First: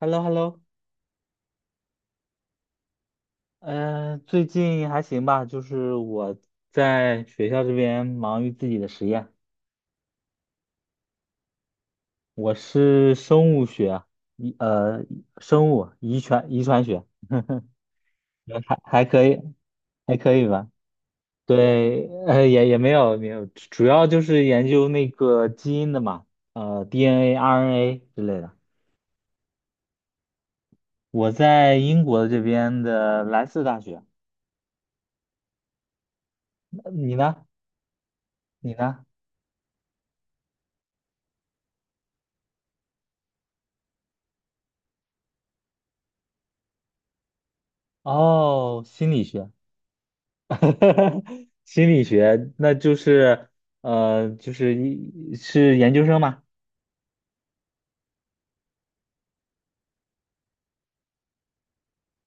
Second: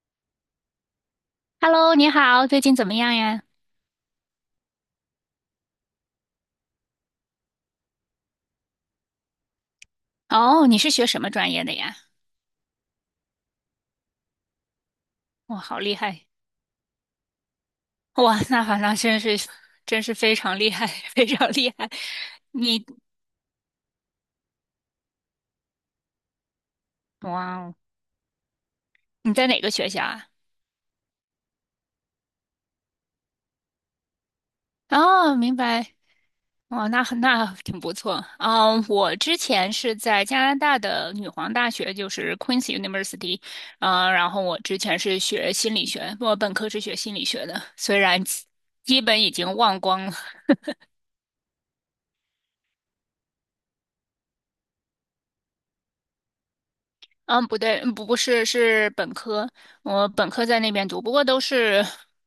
h e l l o h e l l o Hello，你好，最近怎么样呀？最近还行吧，就是我在学校这边忙于自己的实验。哦，你是学什么专业的呀？我是生物学啊，遗呃哇，生好物厉遗害！传遗传学。哇，呃那好，还那还真可是以，真是还可非以常吧。厉害，非常厉害。对，也你没有没有，主要就是研究那个基因的嘛，DNA、哇哦，RNA 之类的。你在哪个学校啊？我在英国这边的莱斯大学。哦，明白。哇，那你呢？挺不错。你啊。呢？我之前是在加拿大的女皇大学，就是 Queen's University。啊，然后我之前是学心理学，我本科是学心理学的，虽然哦，基心本理已学。经忘光了。 心理学，那就是就是是研究生吗？嗯，不对，不是，是本科，我本科在那边读，不过都是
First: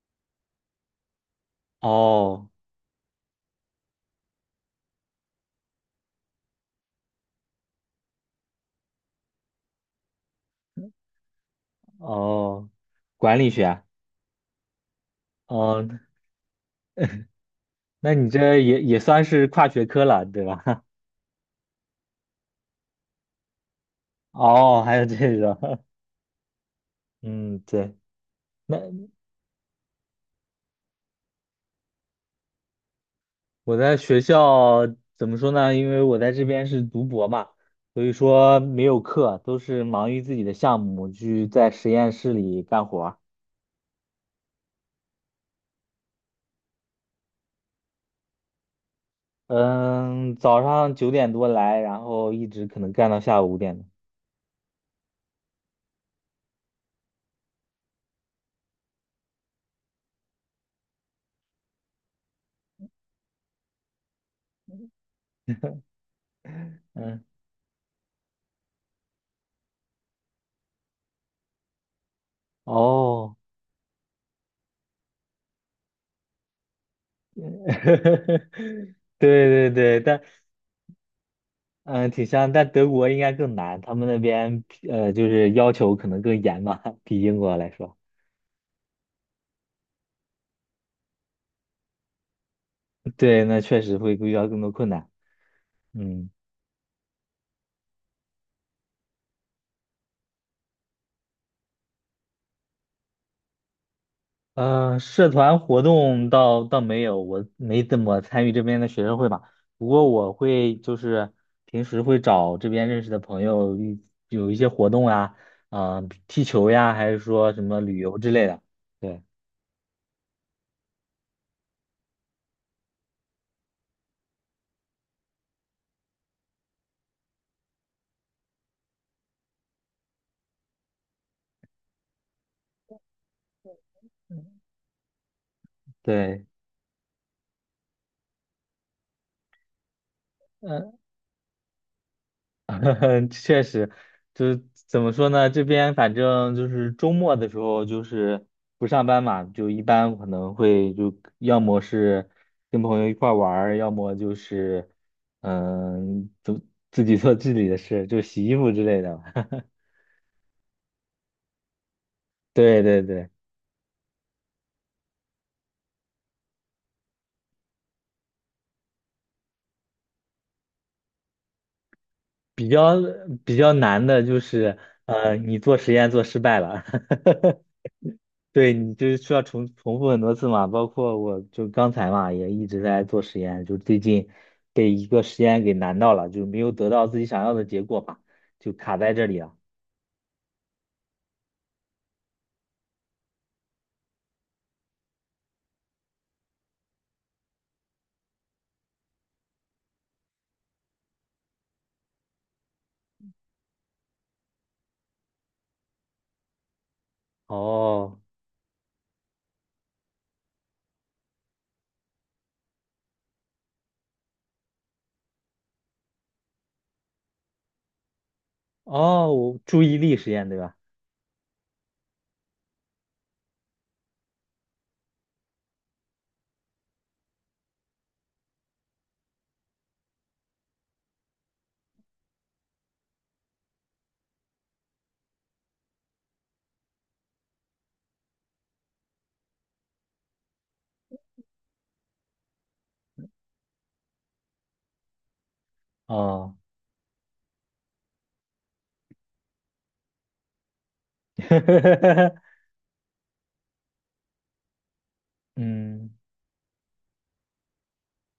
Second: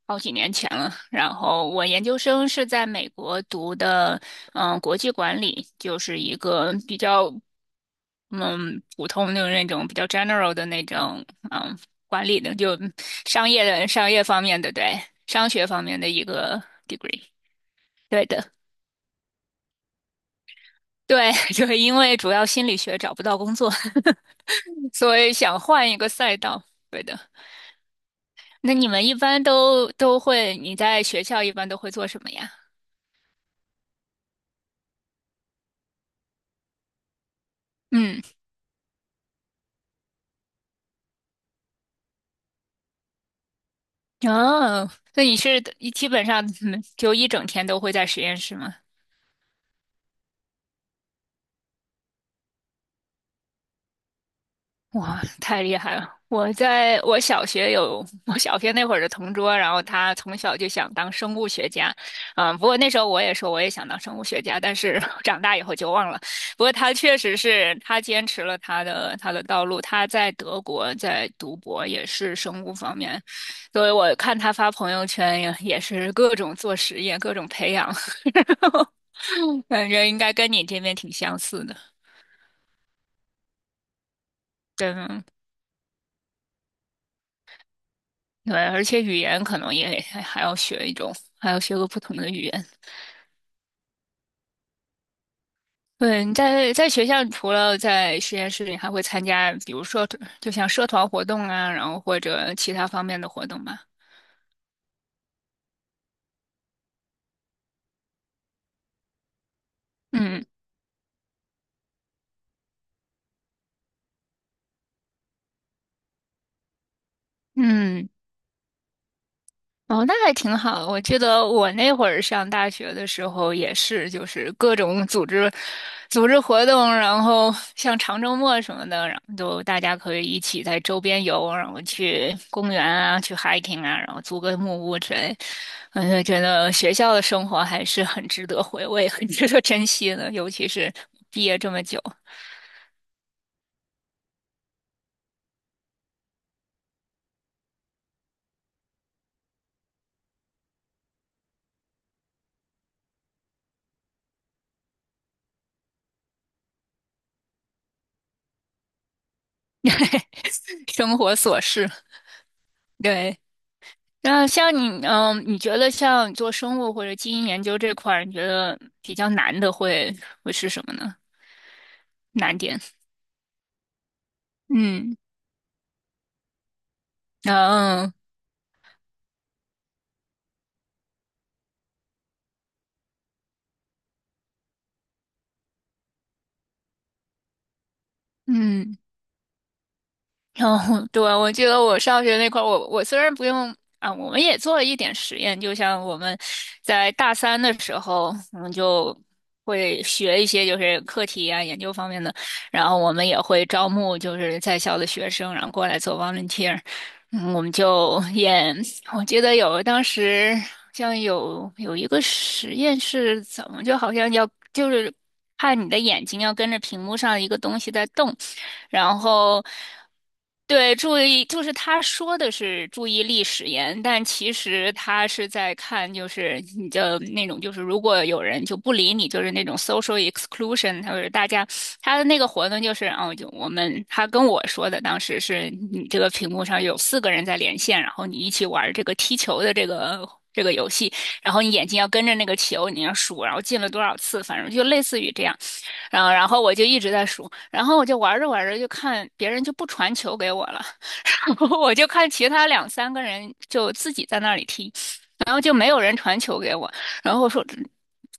好几年前了。然后我研究生哦是在美国读的，嗯，国际管理，就是一个比较嗯普通的那种比较 general 的那种嗯管理的，哦，就管理商业学。的商业方面的，对，商学方哦，面的一个 degree，那对你的。这也算是跨学科了，对吧？对，就是因为主要心理学找不到工作，哦，还有所以这个。想换一个赛道。对的。嗯，对，那那你们一般都会，你在学校一般都会做什么呀？我在学校怎么说呢？因为我在这边是读博嘛，所以嗯。说没有课，都是忙于自己的项目，去在实验室里干活。哦，那你是基本上就一整天都会在实验室吗？嗯，早上9点多来，然后一直可能干到下午5点的。哇，太厉害了！我在我小学有我小学那会儿的同桌，然后他从小就想当生物学家。嗯，不过那时候我也说我也想当生物学家，但是 长大以后就忘了。不过他确嗯，实是他坚持了他的道路，他在德国在读博也是生物方面，哦。所以我看他发朋友圈也是各种做实验，各种培 养，对对感对，觉应但该跟你这边挺相似的。挺像，但德国应该更难，他们那边对，就是要求可能更严吧，比英国来说。对，而且语言可能也还要学一种，还要学个不同的语言。对，那确实会遇到更多困难。对，嗯你在学校除了在实验室里，还会参加，比如说就像社团活动啊，然后或者其他方面的活动吧。社团活动倒没有，我没怎么参与这边的学生会吧。不过我嗯会就是平时会找这边认识的朋友一，有一些活动啊，啊、踢球呀，还是说什么旅嗯。游之类的。对哦，那还挺好。我记得我那会儿上大学的时候也是，就是各种组织、组织活动，然后像长周末什么的，然后就大家可以一起在周边游，然后去公园啊，去 hiking 啊，然后租个木屋之类。嗯，就觉对，得学校的生活还是很值得回味、很 值得珍惜的，尤其是嗯。毕业这么久。确实，就是怎么说呢？这边反正就是周末的时候，就是不上班嘛，就一般可能会就要么是跟朋友一块儿玩儿，要么就是嗯，就自己做自己的事，就洗衣服之类的。生活琐事。对对对，对，那像你，嗯，你觉得像做生物或者基因研究这块儿，你觉得比较难的会是什么呢？难比点？较比较难的就是，嗯，你做实验做失败了。嗯对你就是需要重复很多次嘛，包括我就刚才嘛，也一直在做实验，就最近被一个实验给难到了，就没有得到自己想要的结果嘛，就卡嗯。在这里了。然后，对，我记得我上学那块儿，我虽然不用啊，我们也做了一点实验，就像我们在大三的时候，我们就会学一些就是课题啊、研究方面的，然后我们也会招募就是在校的学生，然后过来做 volunteer。嗯，我们哦就演。我记得有当时好像有一个实验是怎么，就好像要就是看你的眼睛要跟着屏幕上一个东西在动，然哦，我后。注意力实验对吧？对，注意，就是他说的是注意力使言，但其实他是在看，就是你的那种，就是如果有人就不理你，就是那种 social exclusion，他就是大家他的那个活动就是，哦，就我们他跟我说的，当时是你这个屏幕上有四个人在连线，然后你一起玩这个踢球的这个游戏，然后你眼睛要跟着那个球，你要数，然后进了多少次，反正就类似于这样。然后然哦。后我就一直在数，然后我就玩着玩着就看别人就不传球给我了。我就看其 他两三个人就自己在那里踢，然后就没有嗯人传球给我，然后我说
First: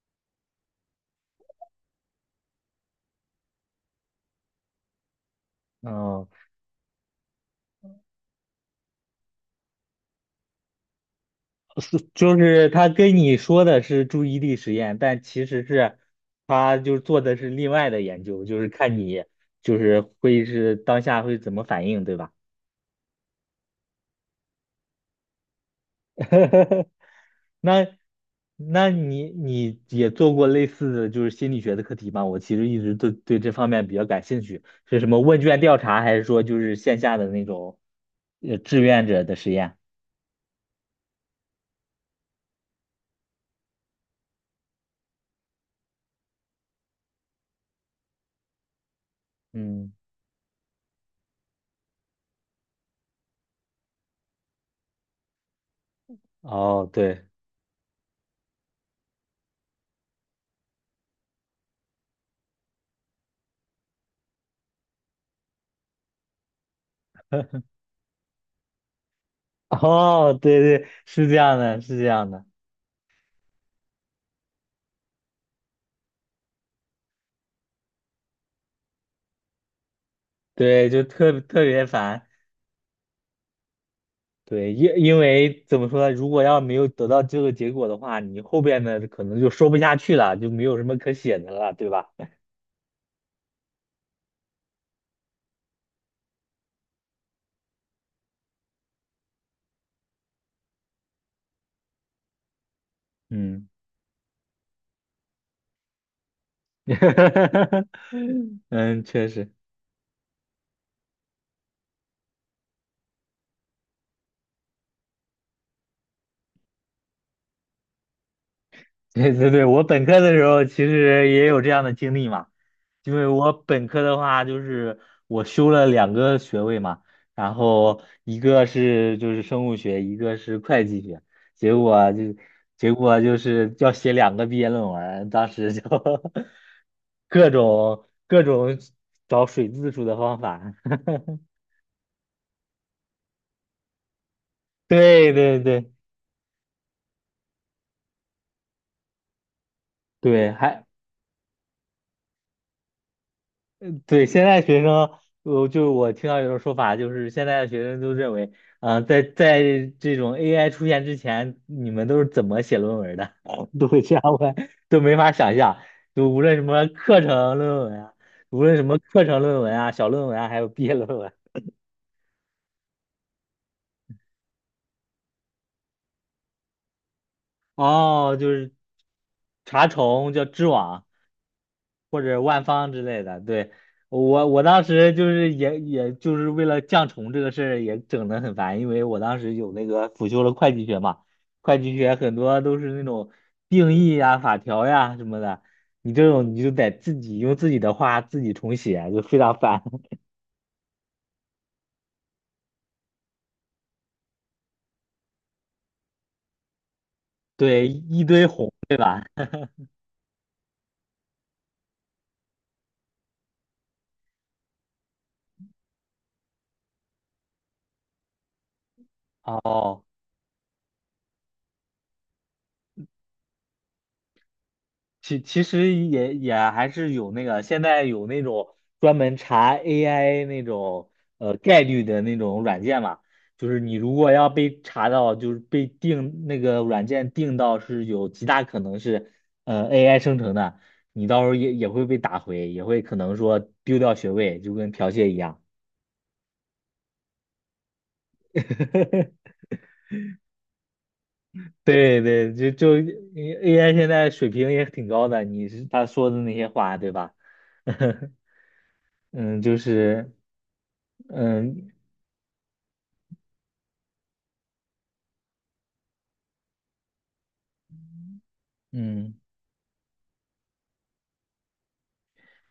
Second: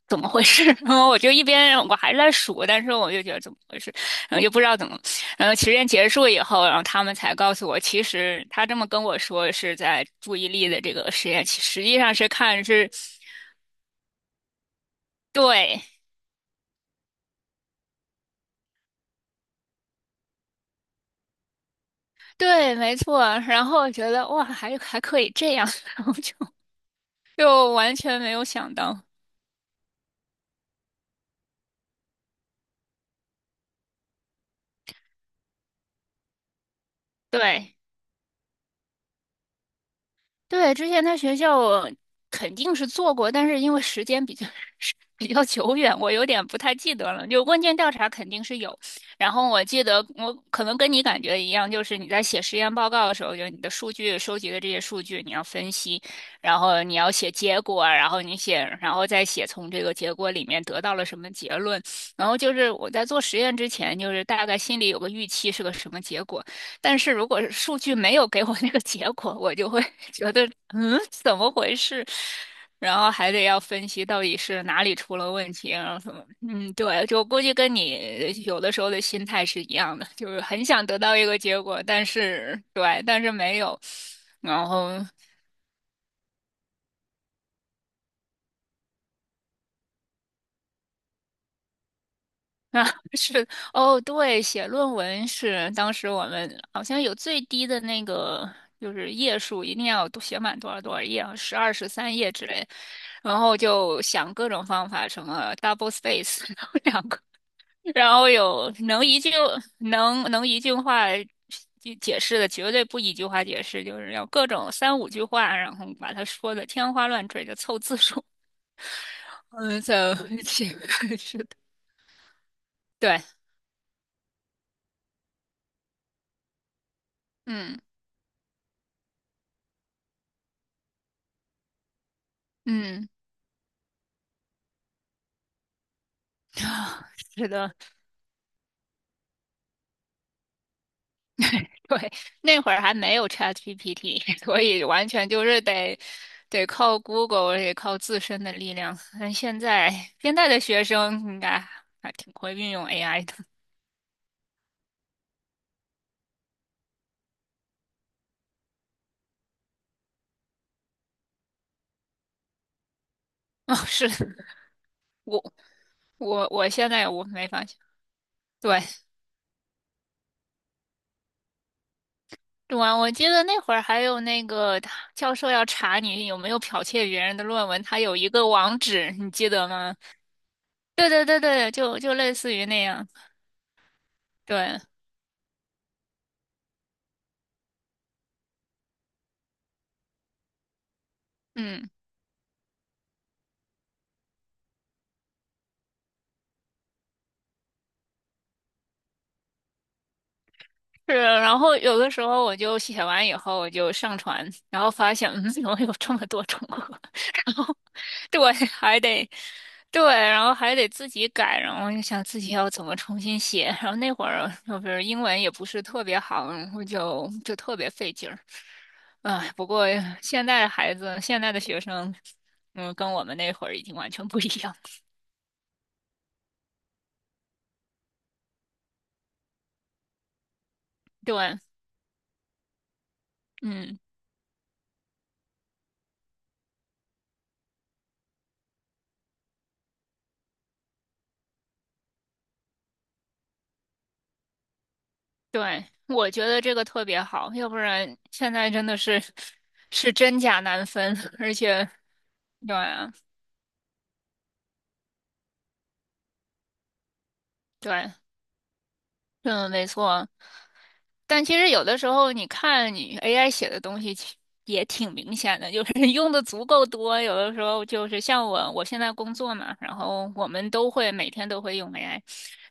怎么回事？然后我就一边我还在数，但是我就觉得怎么回事，然后就不知道怎么，然后实验结哦，束以后，然后他们才告诉我，其实他这么跟我说是在注意力的这个实验，实是际上是就看是他是。跟你说的是注意力实验，但其实对，是他就做的是另外的研究，就是看你就是会是当下会怎么反应，对吧？对，没错。然后我觉得哇，还可以这样。然后就 就那完全没有想那到。你也做过类似的就是心理学的课题吗？我其实一直对这方面比较感兴趣，是什么问卷调查，还是说就是线下的那对种志愿者的实验？对，之前在学校我肯定是做过，但是因为时间比较久远，我有点不太记得了。就问卷调查肯定是有，然后我记嗯，得我可能跟你感觉一样，就是你在写实验报告的时候，就是你的数据收集的这些数据，你要分析，然后哦，你要对。 写结果啊，然后你写，然后再写从这个结果里面得到了什么结论。然后就是我在做实验之前，就是大概心里有个预期是个什么结果，但是如果是数据没有给我那个结果，我 就会 觉哦，得对对，嗯，是这怎么样回的，是这事？样的。然后还得要分析到底是哪里出了问题，然后什么，嗯，对，就估计跟你有的时候的心态是一样的，就是很想对，得就到一个特结特果，别但烦。是对，但是没有，然对，后因为怎么说呢，如果要没有得到这个结果的话，你后边的可能就说不下去了，就没有什么可写的了，对吧？啊 是哦，对，写论文是当时我们好像有最低的那个就是页数，一定要都写满多少多少页，啊，十二十三页之类，然后嗯。就想各种方法，什么 double space，然后两个。然后有嗯，确实，能一句话解释的，绝对不一句话解释，就是要各种三五句话，然后把它说的天花乱坠的凑字数。对对 对，嗯，我本在科的时候这其个 实是也的，有这样的经历嘛，因对，为我本科的话就是我修了两个学位嘛，然嗯后一个是就是生物学，一个是会计学。结果就结嗯，果就是要写两个毕业论文，当时就 啊是各的，种各种找水字数的方法。对，那会儿还没有 ChatGPT，所以 完全对就对是对得靠 Google，得靠自身的力量。但现在对，的学还。生应该还挺会运用 AI 的。对，现在学生，我就是我听到有种说法，就是现在的学生都认为，啊、在这种 AI 出现之前，你们都是怎么写论文的？哦，都会是这样问，都没法我。想象。就无我论什我么现在课我没程发现。论文啊，无论对，什么课程论文啊、小论文啊，还有毕业论文。对啊，我记得那会儿还有那个他教授要查你有没有剽窃别人的论文，他有一哦，个就是网址，你记得查吗？重叫知网，对对对对，就或类者似万于那方之样。类的。对，我对，当时就是也就是为了降重这个事儿也整得很烦，因为我当时有那个辅修了会计学嘛。会嗯。计学很多都是那种定义呀、法条呀什么的，你这种你就得自己用自己的话自己重写，就非常烦。是，然后有的时候我就写完以后，我就上传，然后发现，嗯，怎么有这么多重合？然后，对，一堆对，红。还得，对，然后还得自己改，然后我就想自己要怎么重新写。然后那会儿就是英文也不是特别好，然后就特别费劲儿。唉，不过哦现在的孩子，现在的学生，嗯，跟我们那会儿已经完全不一样。其实也还是有那个，现在有那种专门查 AI 那种对，概率的那种软件嘛，就是你嗯。如果要被查到，就是被定那个软件定到是有极大可能是AI 生成的，你到时候也会被打回，也会可能说丢掉学位，就跟剽窃一样。对，我觉得这个特别好，要不然现在真的是 是真假难分。而且对对，就对就 啊 AI 现在水平也挺高的，你是他说的那些话，对吧？对，嗯，嗯，就没错。是。但其实有嗯的时候你看你 AI 写的东西也挺明显的，就是 用的足够多，有的时候就是像我现在工嗯，作嘛，然后我们都会每天都会用 AI，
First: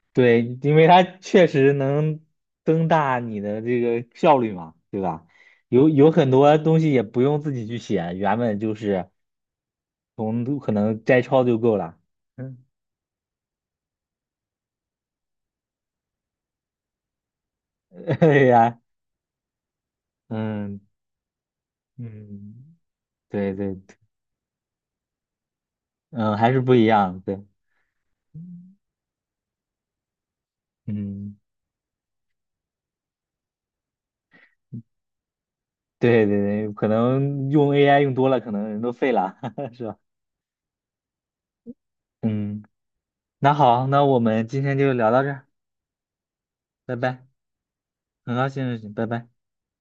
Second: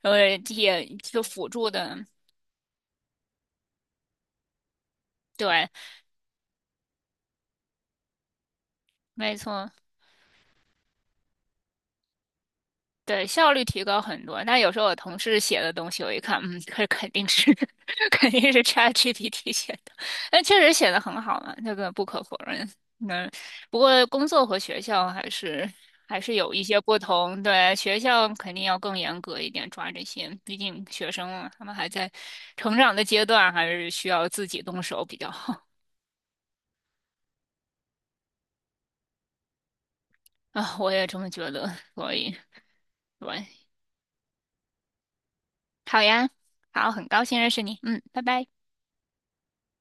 呃，对，因也为它就确辅助实的，能增大你的这个效率嘛，对吧？对，有很多东西也不用自己去写，原本就是没错。从可能摘抄就够了。嗯。对，效率提高很多。但有时候我同事写的东西，我一看，嗯，这肯定是 肯定对是 呀，ChatGPT 写的，但确实嗯写的很好嘛，这个不可否认。嗯，嗯，对对，不过工作和学校还是嗯，还有是一不些一不样，对，同。对，学校肯定要更严格一点抓这些，毕竟学生嗯，嘛，他们还在成长的阶段，还是需要自己动手比较好。对对对，可能用 AI 用多了，可能人都废了，是吧？啊，我也这么觉得，所以嗯，对，那好，那我们今天就聊到这儿。好呀，好，拜很高拜，兴认识你，嗯，拜很高拜。兴认识你，拜拜。